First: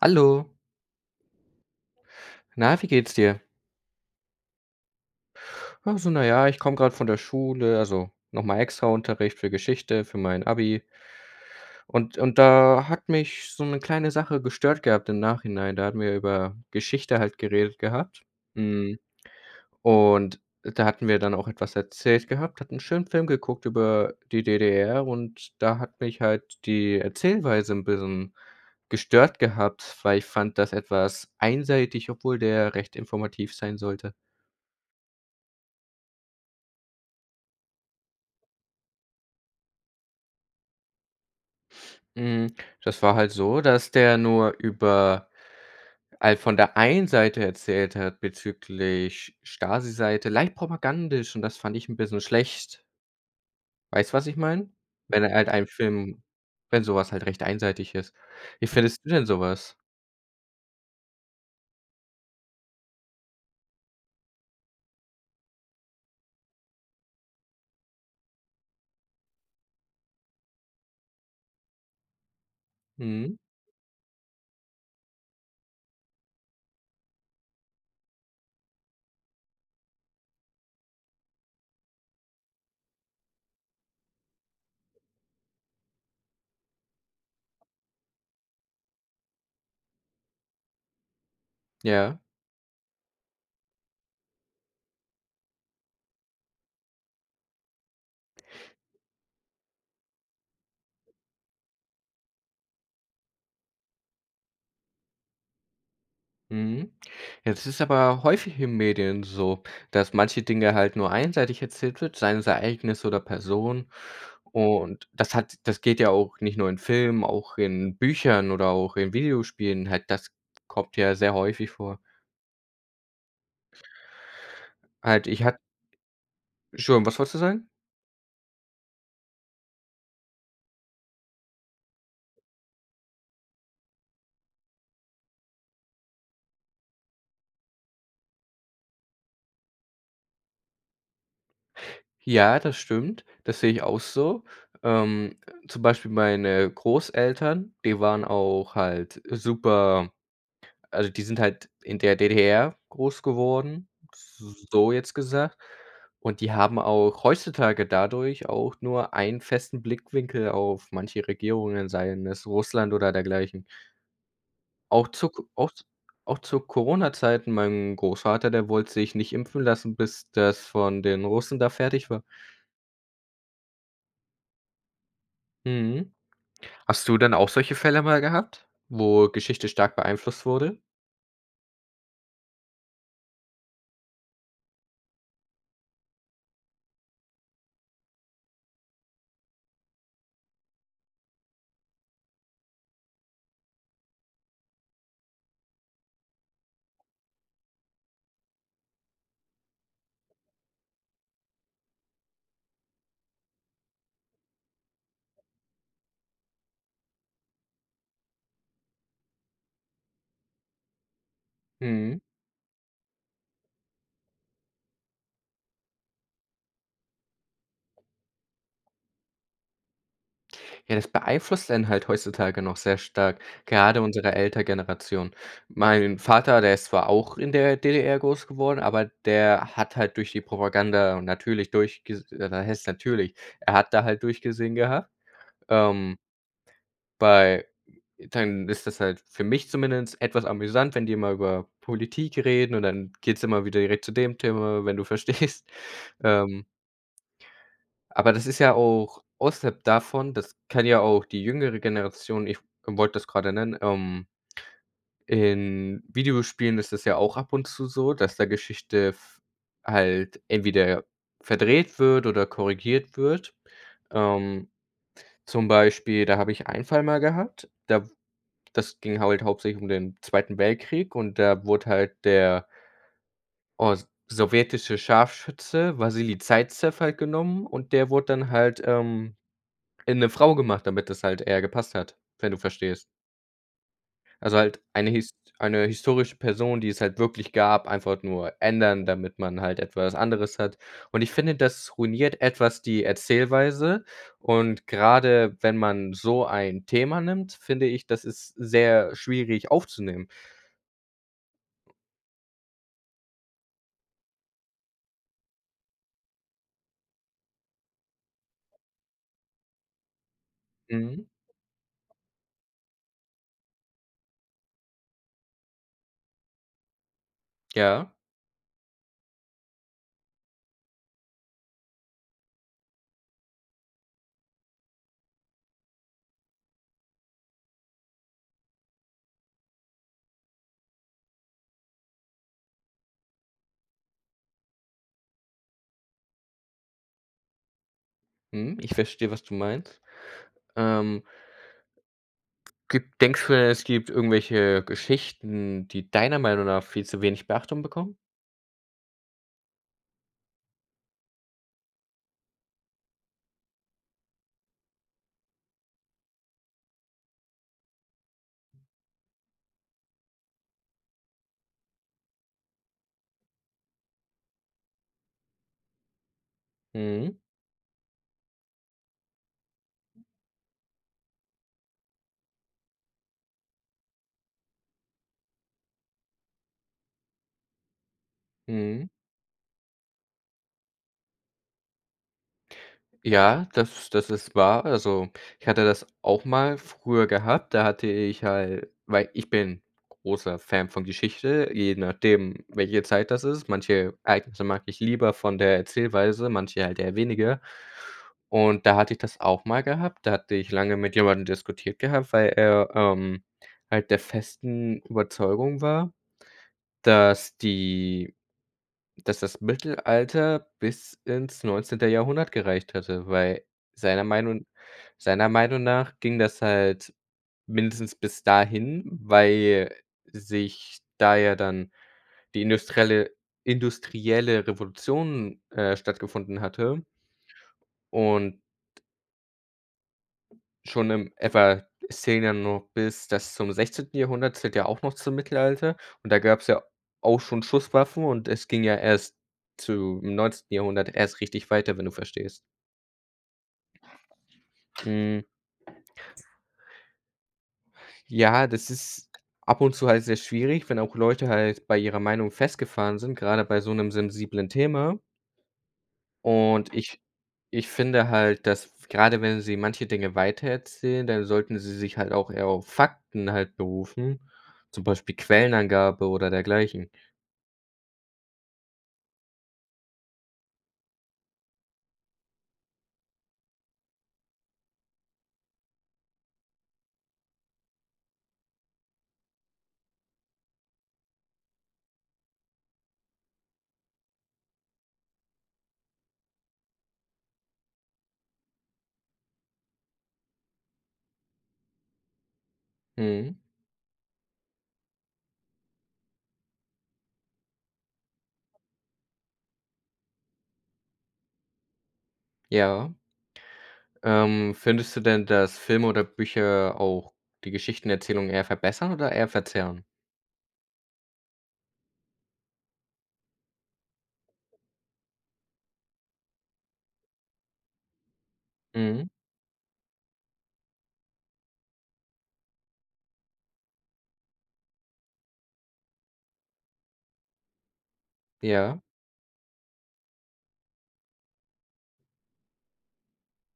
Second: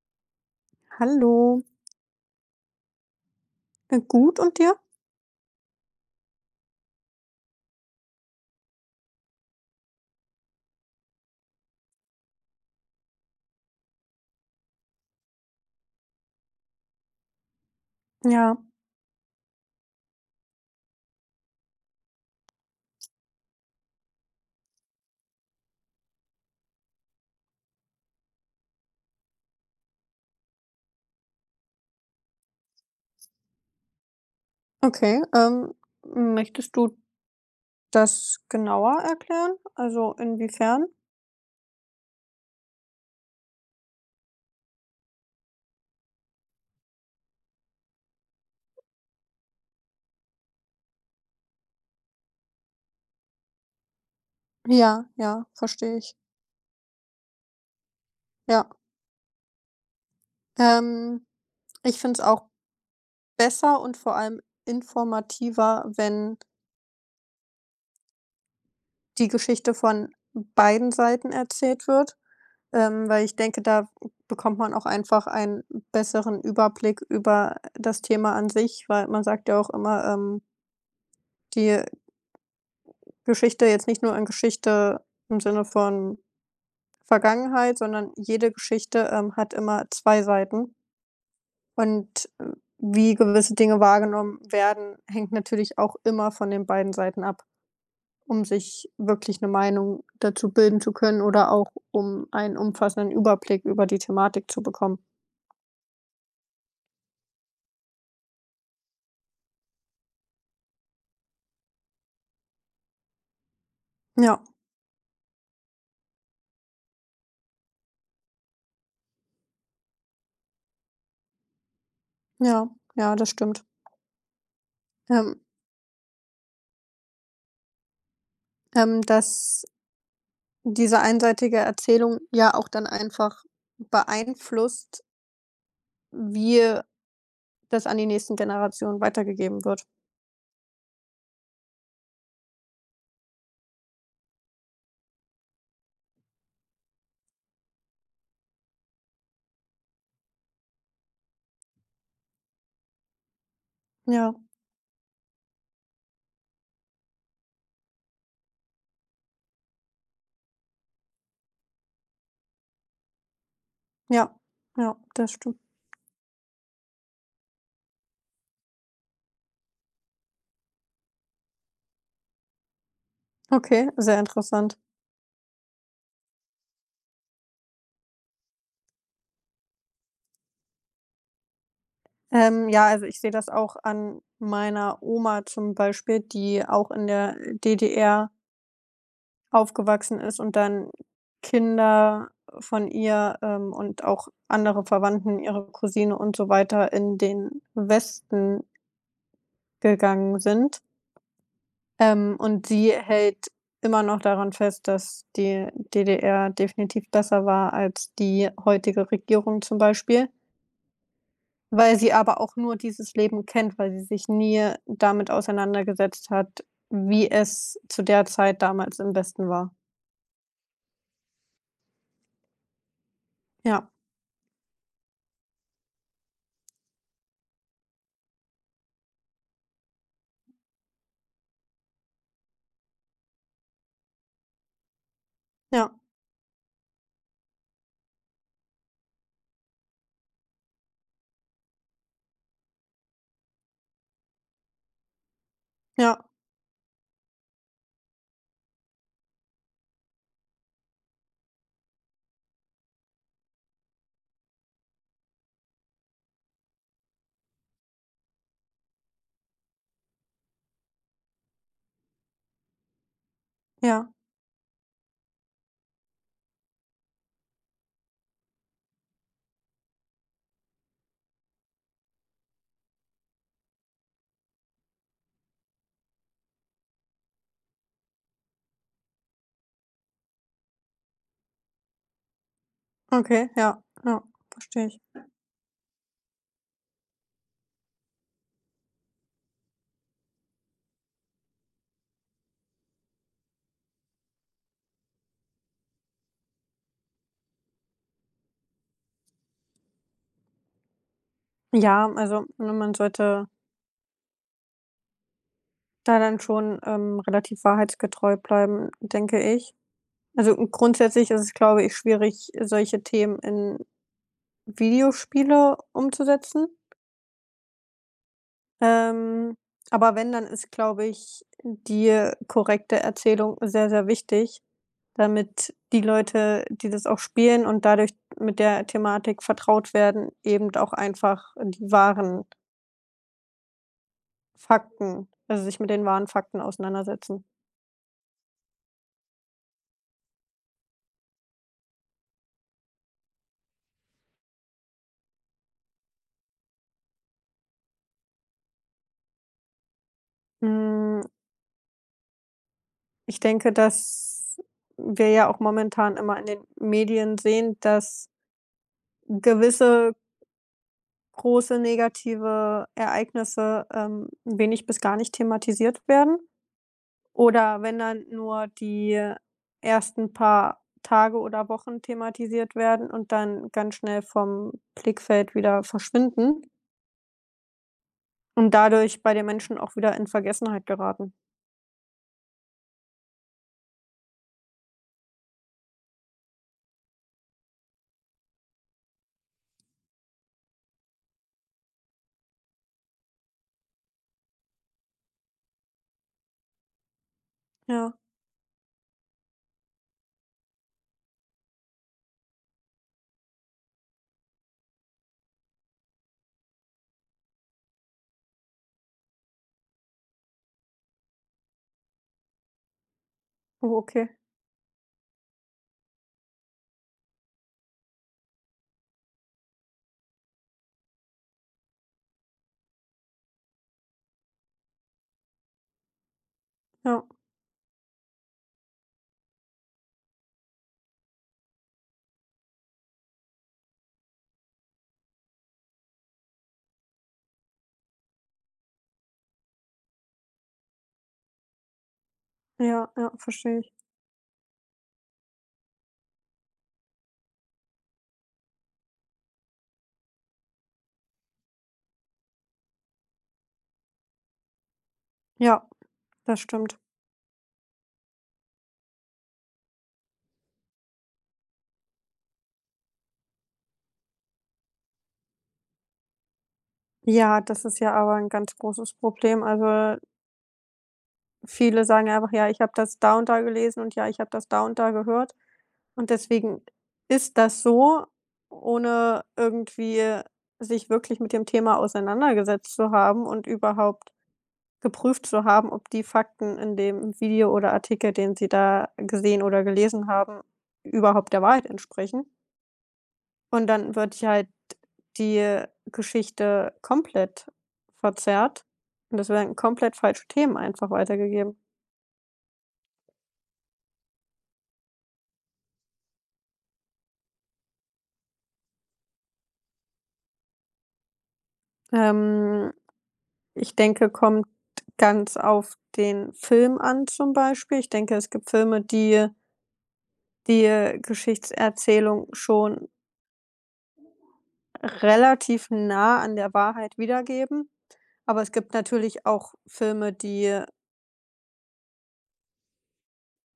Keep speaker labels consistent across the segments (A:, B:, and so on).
A: Hallo.
B: Hallo.
A: Na, wie geht's dir?
B: Äh, gut, und dir?
A: Ach, so, na ja, ich komme gerade von der Schule, also, nochmal extra Unterricht für Geschichte, für mein Abi. Und und da hat mich so 'ne kleine Sache gestört gehabt im Nachhinein. Da hatten wir über Geschichte halt geredet gehabt.
B: Ja.
A: Mhm, und da hatten wir dann auch etwas erzählt gehabt, hatten 'n schönen Film geguckt über die DDR und da hat mich halt die Erzählweise 'n bisschen gestört gehabt, weil ich fand das etwas einseitig, obwohl der recht informativ sein sollte.
B: Okay, ähm, m möchtest du das genauer erklären, also, inwiefern?
A: Hm, das war halt so, dass der nur über all von der einen Seite erzählt hat bezüglich Stasi-Seite leicht propagandisch, und das fand ich 'n bisschen schlecht. Weißt du, was ich meine?
B: Ja,
A: Wenn
B: ja,
A: halt ein
B: verstehe ich.
A: Film wenn sowas halt recht einseitig ist.
B: Ja.
A: Wie findest du denn sowas?
B: Ähm, ich finde es auch besser und vor allem informativer, wenn die Geschichte von beiden Seiten erzählt wird. Ähm, weil ich
A: Mhm.
B: denke, da bekommt man auch einfach einen besseren Überblick über das Thema an sich, weil man sagt ja auch immer, ähm die Geschichte, jetzt nicht nur in Geschichte, im Sinne von Vergangenheit, sondern jede Geschichte, ähm, hat immer 2 Seiten.
A: Ja.
B: Und w wie gewisse Dinge wahrgenommen werden, hängt natürlich auch immer von den beiden Seiten ab. Um sich wirklich 'ne Meinung dazu bilden zu können oder auch um einen umfassenden Überblick über die Thematik zu bekommen.
A: Mhm. Jetzt ist es aber häufig in den Medien so, dass manche Dinge halt nur einseitig erzählt wird, seien es Ereignisse oder Personen.
B: Ja.
A: Und das hat das geht ja auch nicht nur in Filmen, auch in Büchern oder auch in Videospielen, halt, das kommt ja sehr häufig vor.
B: Ja, ja, das stimmt.
A: Halt
B: Ähm.
A: ich hat Entschuldigung, was wolltest du sagen?
B: Ähm, dass diese einseitige Erzählung ja auch dann einfach beeinflusst wie, äh, das an die nächsten Generationen weitergegeben wird.
A: Ja, das stimmt. Das sehe ich auch so. Ähm, zum Beispiel meine Großeltern, die waren auch halt super also, die sind halt in der DDR groß geworden,
B: Ja.
A: s so jetzt gesagt. Und die haben auch heutzutage dadurch auch nur einen festen Blickwinkel auf manche Regierungen, seien es Russland oder dergleichen.
B: Ja, ja,
A: Auch zu
B: das
A: k
B: stimmt.
A: auch z auch zu Corona-Zeiten, mein Großvater, der wollte sich nicht impfen lassen, bis das von den Russen da fertig war.
B: Okay, sehr interessant.
A: Mhm. Hast du denn auch solche Fälle mal gehabt, wo Geschichte stark beeinflusst wurde?
B: Ähm, ja, also, ich sehe das auch an meiner Oma zum Beispiel, die auch in der DDR Aufgewachsen ist und dann Kinder von ihr, ähm, und auch andere Verwandten, ihre Cousine und so weiter in den Westen gegangen sind. Ähm, und sie hält immer noch daran fest, dass die DDR definitiv besser war als die heutige Regierung zum Beispiel weil sie
A: Mhm.
B: aber auch nur dieses Leben kennt. Weil sie sich nie, äh, damit auseinandergesetzt hat, wie es zu der Zeit damals im Westen war.
A: Ja, das beeinflusst einen halt heutzutage noch sehr stark,
B: Ja.
A: gerade unsere Eltern-Generation. Mein Vater, der ist zwar auch in der DDR groß geworden, aber der hat halt durch die Propaganda und natürlich durchges äh, was heißt natürlich, er hat da halt durchgesehen gehabt,
B: Ja.
A: ähm bei dann ist das halt für mich zumindest etwas amüsant, wenn die immer über Politik reden und dann geht's immer wieder direkt zu dem Thema, wenn du verstehst,
B: Ja.
A: ähm aber das ist ja auch außerhalb davon, das kann ja auch die jüngere Generation ich wollte das gerade nennen, ähm In Videospielen ist das ja auch ab und zu so, dass da Geschichte f halt entweder verdreht wird oder korrigiert wird.
B: Ja.
A: Ähm, zum Beispiel, da habe ich einen Fall mal gehabt. Da w das ging halt halt hauptsächlich um den Zweiten Weltkrieg und da wurde halt der os sowjetische Scharfschütze Wassili Saizew halt genommen. Und der wurde dann halt, ähm, in 'ne Frau gemacht, damit das halt eher gepasst hat, wenn du verstehst.
B: Okay, ja, ja,
A: Also halt
B: verstehe ich.
A: eine hist eine historische Person, die es halt wirklich gab, einfach nur ändern, damit man halt etwas anderes hat. Und ich finde, das ruiniert etwas die Erzählweise. Und gerade wenn man so ein Thema nimmt, finde ich, das ist sehr schwierig aufzunehmen.
B: Ja, also, ne, man sollte da dann schon, ähm, relativ wahrheitsgetreu bleiben, denke ich. Also
A: Mhm.
B: grundsätzlich ist es, glaube ich, schwierig, solche Themen in Videospiele umzusetzen
A: Ja.
B: ähm, aber wenn, dann ist, glaube ich, die, äh, korrekte Erzählung sehr, sehr wichtig, damit die Leute, die das auch spielen und dadurch mit der Thematik vertraut werden, eben d auch einfach die wahren Fakten, also sich mit den wahren Fakten auseinandersetzen.
A: Mhm, ich verstehe, was du meinst, ähm. Gibt denkst du, denn es gibt irgendwelche Geschichten, die deiner Meinung nach viel zu wenig Beachtung bekommen?
B: Hm. Ich denke, dass wir ja auch momentan immer in den Medien sehen, dass gewisse große negative Ereignisse, ähm, wenig bis gar nicht thematisiert werden
A: Mhm.
B: oder wenn dann nur die ersten paar Tage oder Wochen thematisiert werden und dann ganz schnell vom Blickfeld wieder verschwinden. Und
A: Mhm.
B: dadurch bei den Menschen auch wieder in Vergessenheit geraten.
A: Ja, das, das ist wahr. Also, ich hatte das auch mal früher gehabt. Da hatte ich halt weil ich bin großer Fan von Geschichte, je nachdem, welche Zeit das ist. Manche Ereignisse mag ich lieber von der Erzählweise, manche halt eher weniger.
B: Ja.
A: Und da hatte ich das auch mal gehabt, da hatte ich lange mit jemandem diskutiert gehabt, weil er, ähm, halt der festen Überzeugung war, dass die dass das Mittelalter bis ins 19. Jahrhundert gereicht hätte, weil
B: Oh
A: seiner
B: okay.
A: Meinung seiner Meinung nach ging das halt mindestens bis dahin, weil, äh, sich da ja dann die industrielle industrielle Revolution, äh, stattgefunden hatte
B: Ja.
A: und schon in f a es zählen ja nur bis das zum 16. Jahrhundert zählt ja auch noch zum Mittelalter und da gab's ja auch schon Schusswaffen und es ging ja erst zum 19. Jahrhundert erst richtig weiter, wenn du verstehst?
B: Ja, ja, verstehe ich.
A: Hm. Ja, das ist ab und zu halt sehr schwierig, wenn auch Leute halt bei ihrer Meinung festgefahren sind, gerade bei so 'nem sensiblen Thema.
B: Ja, das
A: Und
B: stimmt.
A: ich, ich finde halt, dass f gerade wenn sie manche Dinge weitererzählen, dann sollten sie sich halt auch eher auf Fakten halt berufen, zum Beispiel Quellenangabe oder dergleichen.
B: Ja, das ist ja aber ein ganz großes Problem, also äh. Viele sagen einfach: „Ja, ich habe das da und da gelesen und ja, ich habe das da und da gehört“. Und deswegen ist das so, ohne irgendwie sich wirklich mit dem Thema auseinandergesetzt zu haben und überhaupt geprüft zu haben, ob die Fakten in dem Video oder Artikel, den sie da gesehen oder gelesen haben, überhaupt der Wahrheit entsprechen
A: Mhm.
B: und dann wird ja halt die, äh, Geschichte komplett verzerrt und es werden komplett falsche Themen einfach weitergegeben.
A: Ja. Ähm, findest du denn, dass Filme oder Bücher auch die Geschichtenerzählung eher verbessern oder eher verzerren?
B: Ähm, ich denke, kommt ganz auf den Film an, zum Beispiel. Ich denke, es gibt Filme,
A: Mhm.
B: die, äh die, äh, Geschichtserzählung schon relativ nah an der Wahrheit wiedergeben. Aber es gibt
A: Ja.
B: natürlich auch Filme, die, äh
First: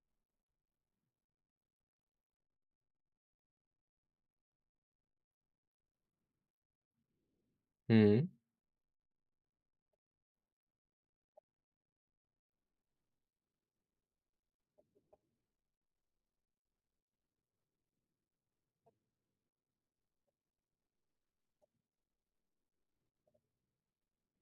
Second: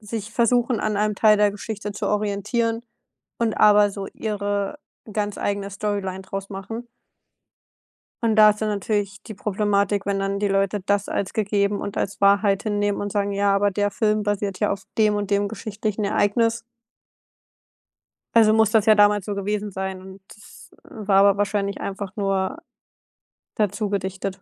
B: Sich versuchen, an einem Teil der Geschichte zu orientieren, und aber so ihre ganz eigene Storyline draus machen.
A: Mhm.
B: Und da ist dann natürlich die Problematik, wenn dann die Leute das als gegeben und als Wahrheit hinnehmen und sagen: „Ja, aber der Film basiert ja auf dem und dem geschichtlichen Ereignis.“ Also muss das ja damals so gewesen sein, und das war aber wahrscheinlich einfach nur dazugedichtet.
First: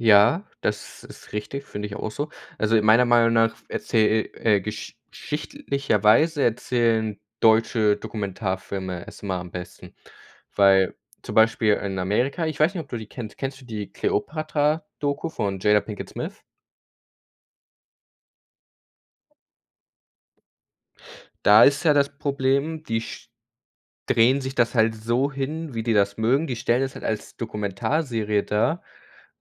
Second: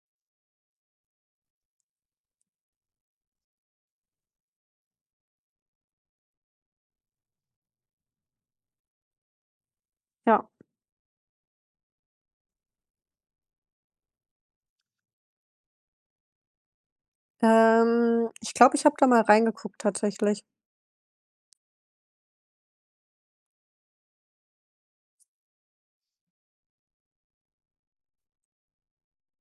A: Ja, das ist richtig, finde ich a auch so. Also in meiner Meinung nach f erzähl e äh, gesch schichtlicherweise erzählen deutsche Dokumentarfilme es immer am besten.
B: Ja.
A: Weil, zum Beispiel in Amerika ich weiß nicht, ob du die kennst. Kennst du die Kleopatra-Doku von Jada Pinkett Smith?
B: Ähm, ich glaube, ich habe da mal reingeguckt tatsächlich.
A: Da ist ja das Problem, die sch drehen sich das halt so hin, wie die das mögen. Die stellen das halt als Dokumentarserie dar,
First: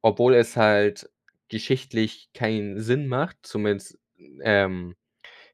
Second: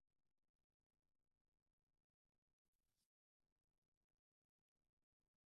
A: obwohl es halt geschichtlich keinen Sinn macht, zumindest, n ähm,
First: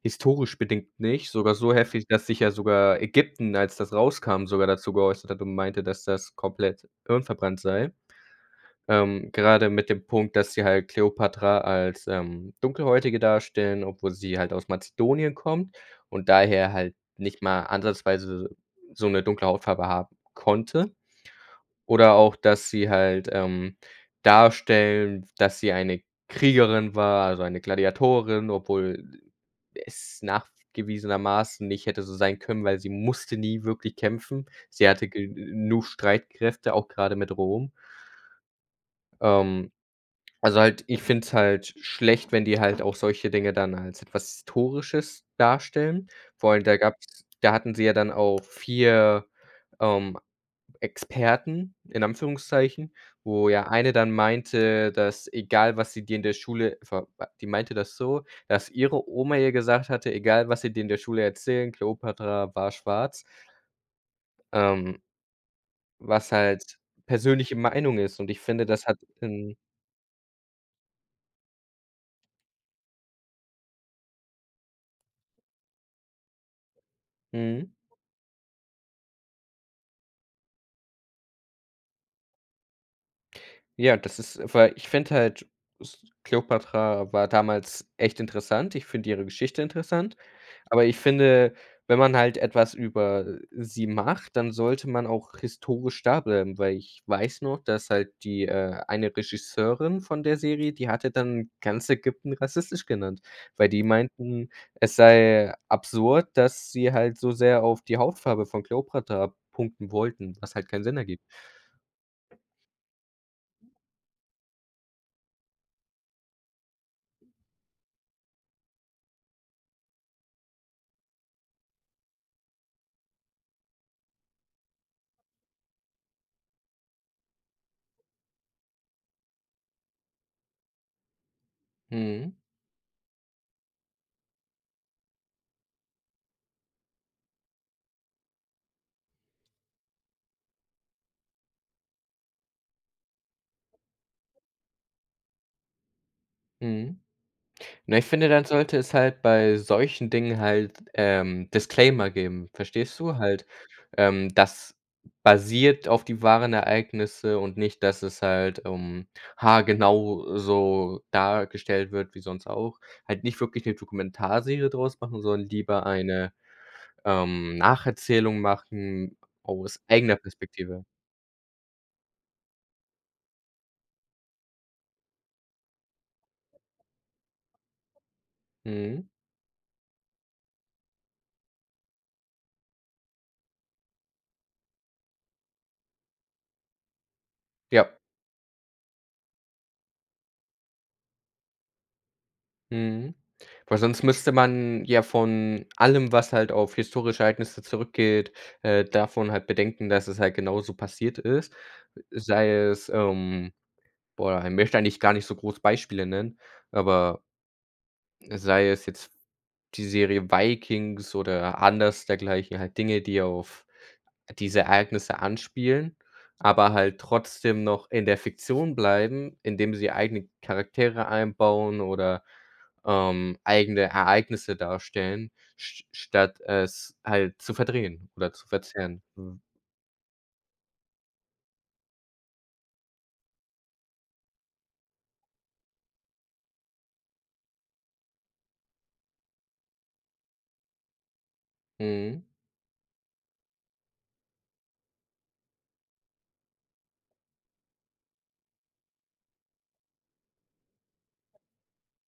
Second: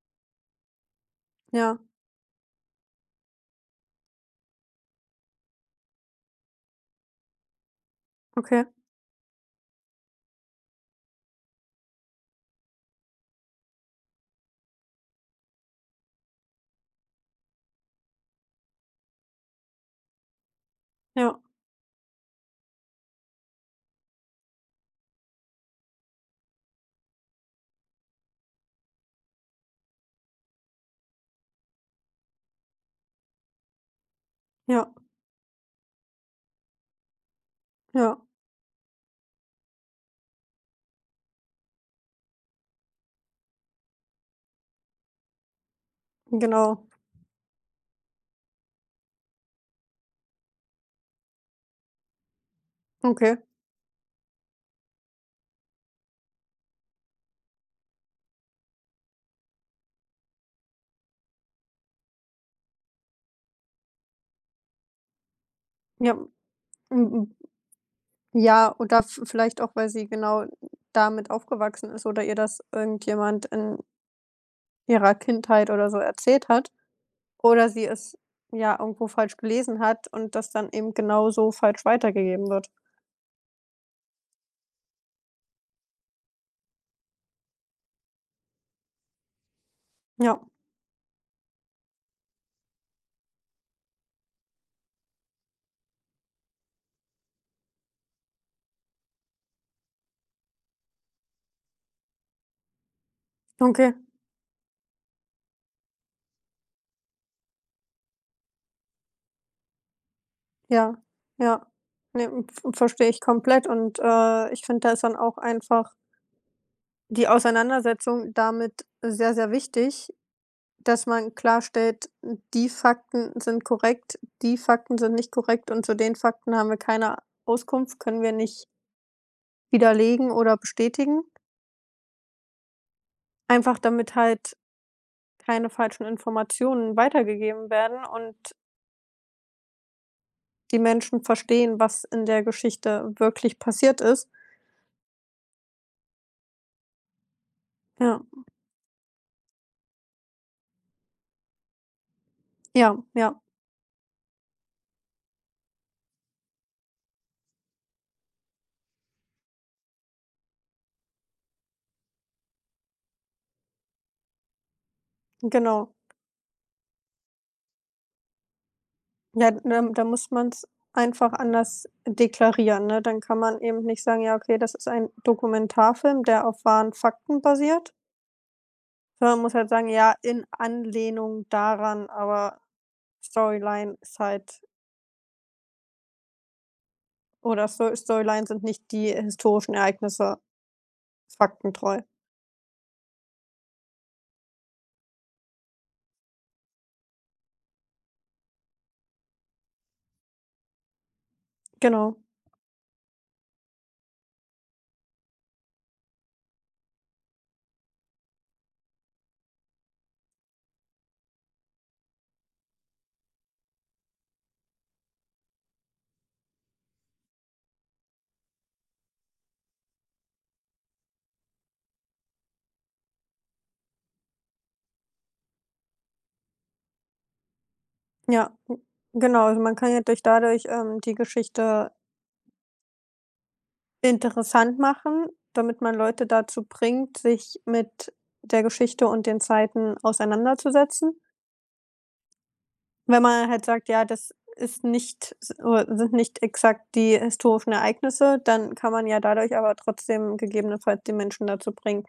A: historisch bedingt nicht, sogar so
B: Ja.
A: heftig, dass sich ja sogar Ägypten, als das rauskam, sogar dazu geäußert hat und meinte, dass das komplett hirnverbrannt sei.
B: Okay.
A: Ähm, gerade mit dem Punkt, dass sie halt Kleopatra als, ähm, Dunkelhäutige darstellen, obwohl sie halt aus Mazedonien kommt und daher halt nicht mal ansatzweise s so 'ne dunkle Hautfarbe haben konnte.
B: Ja.
A: Oder auch, dass sie halt, ähm, darstellen, dass sie eine Kriegerin war, also eine Gladiatorin, obwohl d es nachgewiesenermaßen nicht hätte so sein können, weil sie musste nie wirklich kämpfen. Sie
B: Ja.
A: hatte genug Streitkräfte, auch grade mit Rom.
B: Ja.
A: Ähm, also halt ich finde es halt schlecht, wenn die halt auch solche Dinge dann als etwas Historisches darstellen. Vor allem da
B: Genau.
A: gab's da hatten sie ja dann auch 4, ähm, Experten in Anführungszeichen,
B: Okay.
A: wo ja eine dann meinte, dass: „Egal, was sie dir in der Schule ver b“ Die meinte das so, dass ihre Oma ihr gesagt hatte: „Egal, was sie dir in der Schule erzählen, Kleopatra war schwarz.“ Ähm.
B: Ja.
A: Was halt
B: Mm
A: persönliche Meinung ist. Und ich finde,
B: ja,
A: das hat
B: oder v
A: 'nen
B: vielleicht auch, weil sie genau damit aufgewachsen ist oder ihr das irgendjemand in ihrer Kindheit oder so erzählt hat oder
A: Mhm.
B: sie es ja irgendwo falsch gelesen hat und das dann eben genau so falsch weitergegeben wird.
A: Ja, das ist weil ich finde halt, s Kleopatra war damals echt interessant. Ich finde ihre Geschichte interessant,
B: Ja.
A: aber ich finde, wenn man halt etwas über, äh, sie macht, dann sollte man auch historisch da bleiben, weil ich weiß noch dass halt die, äh eine Regisseurin von der Serie, die hatte dann ganz Ägypten rassistisch genannt, weil die
B: Okay.
A: meinten, es sei absurd, dass sie halt so sehr auf die Hautfarbe von Kleopatra punkten wollten, was halt keinen
B: Ja,
A: Sinn ergibt.
B: ja. Ne, m v verstehe ich komplett und, äh, ich finde, das ist dann auch einfach die Auseinandersetzung damit sehr, sehr wichtig, dass man klarstellt, die Fakten sind korrekt, die Fakten sind nicht korrekt und zu den Fakten haben wir keine Auskunft, können wir nicht widerlegen oder bestätigen.
A: Mhm.
B: Einfach damit halt keine falschen Informationen weitergegeben werden und die Menschen verstehen, was in der Geschichte wirklich passiert ist.
A: Mhm. Na, ich
B: Ja.
A: finde, dann sollte es halt bei solchen Dingen halt, ähm, Disclaimer geben,
B: Ja,
A: verstehst du?
B: ja.
A: Halt, ähm, dass basiert auf die wahren Ereignisse und nicht, dass es halt, ähm, haargenau so dargestellt wird wie sonst auch. Halt nicht wirklich 'ne Dokumentarserie draus machen, sondern lieber
B: Genau.
A: eine, ähm, Nacherzählung machen
B: Ja,
A: aus
B: ne, da
A: eigener
B: muss man's
A: Perspektive.
B: einfach anders deklarieren, ne? Dann kann man eben nicht sagen: „Ja, okay, das ist ein Dokumentarfilm, der auf wahren Fakten basiert.“
A: Mhm.
B: Sondern muss halt sagen: „Ja, in Anlehnung daran, aber Storyline side.“ Oder Sto
A: Ja.
B: Storylines sind nicht die historischen Ereignisse. Faktentreu.
A: Mhm. Weil sonst müsste man ja von allem, was halt auf historische Ereignisse zurückgeht, äh, davon halt bedenken, dass es halt genauso passiert ist.
B: Genau.
A: Sei es, ähm boah, ich möchte eigentlich gar nicht so groß Beispiele nennen, aber sei es jetzt die Serie Vikings oder anders dergleichen. Halt Dinge, die auf diese Ereignisse anspielen, aber halt trotzdem noch in der Fiktion bleiben, indem sie eigene Charaktere einbauen oder, ähm, eigene Ereignisse darstellen, sch statt es halt zu verdrehen oder zu
B: Ja, n
A: verzerren, hm.
B: genau. Also man kann ja durch dadurch, ähm, die Geschichte Interessant machen, damit man Leute dazu bringt, sich mit der Geschichte und den Zeiten auseinanderzusetzen.
A: Mhm.
B: Wenn man halt sagt: „Ja, das ist nicht, s äh sind nicht exakt die historischen Ereignisse,“ dann kann man ja dadurch aber trotzdem gegebenenfalls die Menschen dazu bringen,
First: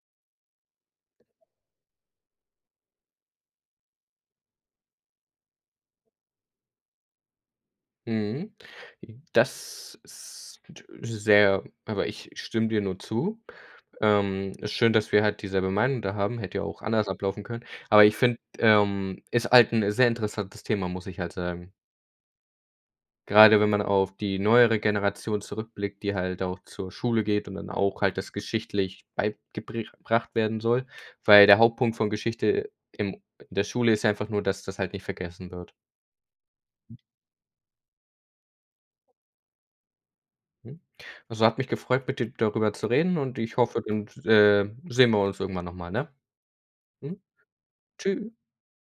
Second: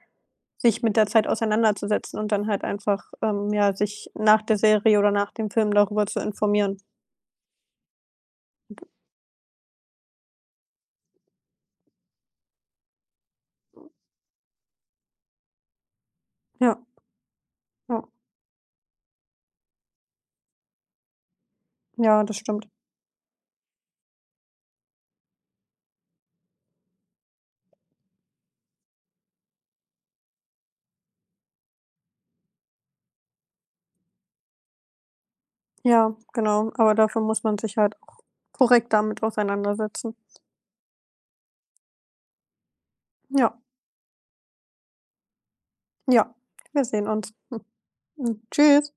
B: sich mit der Zeit auseinanderzusetzen und dann halt einfach, ähm, ja, sich nach der Serie oder nach dem Film darüber zu informieren.
A: Mhm. Das ist sehr aber ich stimme dir nur zu. Ähm, ist schön, dass wir halt dieselbe Meinung da haben, hätte ja auch
B: Ja.
A: anders ablaufen können.
B: Ja.
A: Aber, ich finde, ähm ist halt 'n sehr interessantes Thema, muss ich halt sagen.
B: Ja, das stimmt.
A: Gerade wenn man auf die neuere Generation zurückblickt, die halt auch zur Schule geht und dann auch halt das geschichtlich beigebri gebracht werden soll, weil der Hauptpunkt von Geschichte im in der Schule ist einfach nur, dass das halt nicht vergessen wird.
B: Ja, genau, aber dafür muss man sich halt auch korrekt damit auseinandersetzen.
A: Mhm. Also hat mich gefreut, mit dir darüber zu reden und
B: Ja.
A: ich hoffe, dann s äh, sehen wir uns irgendwann nochmal, ne?
B: Ja, wir sehen
A: Mhm.
B: uns. Mhm.
A: Tschüss.
B: Mhm, tschüss.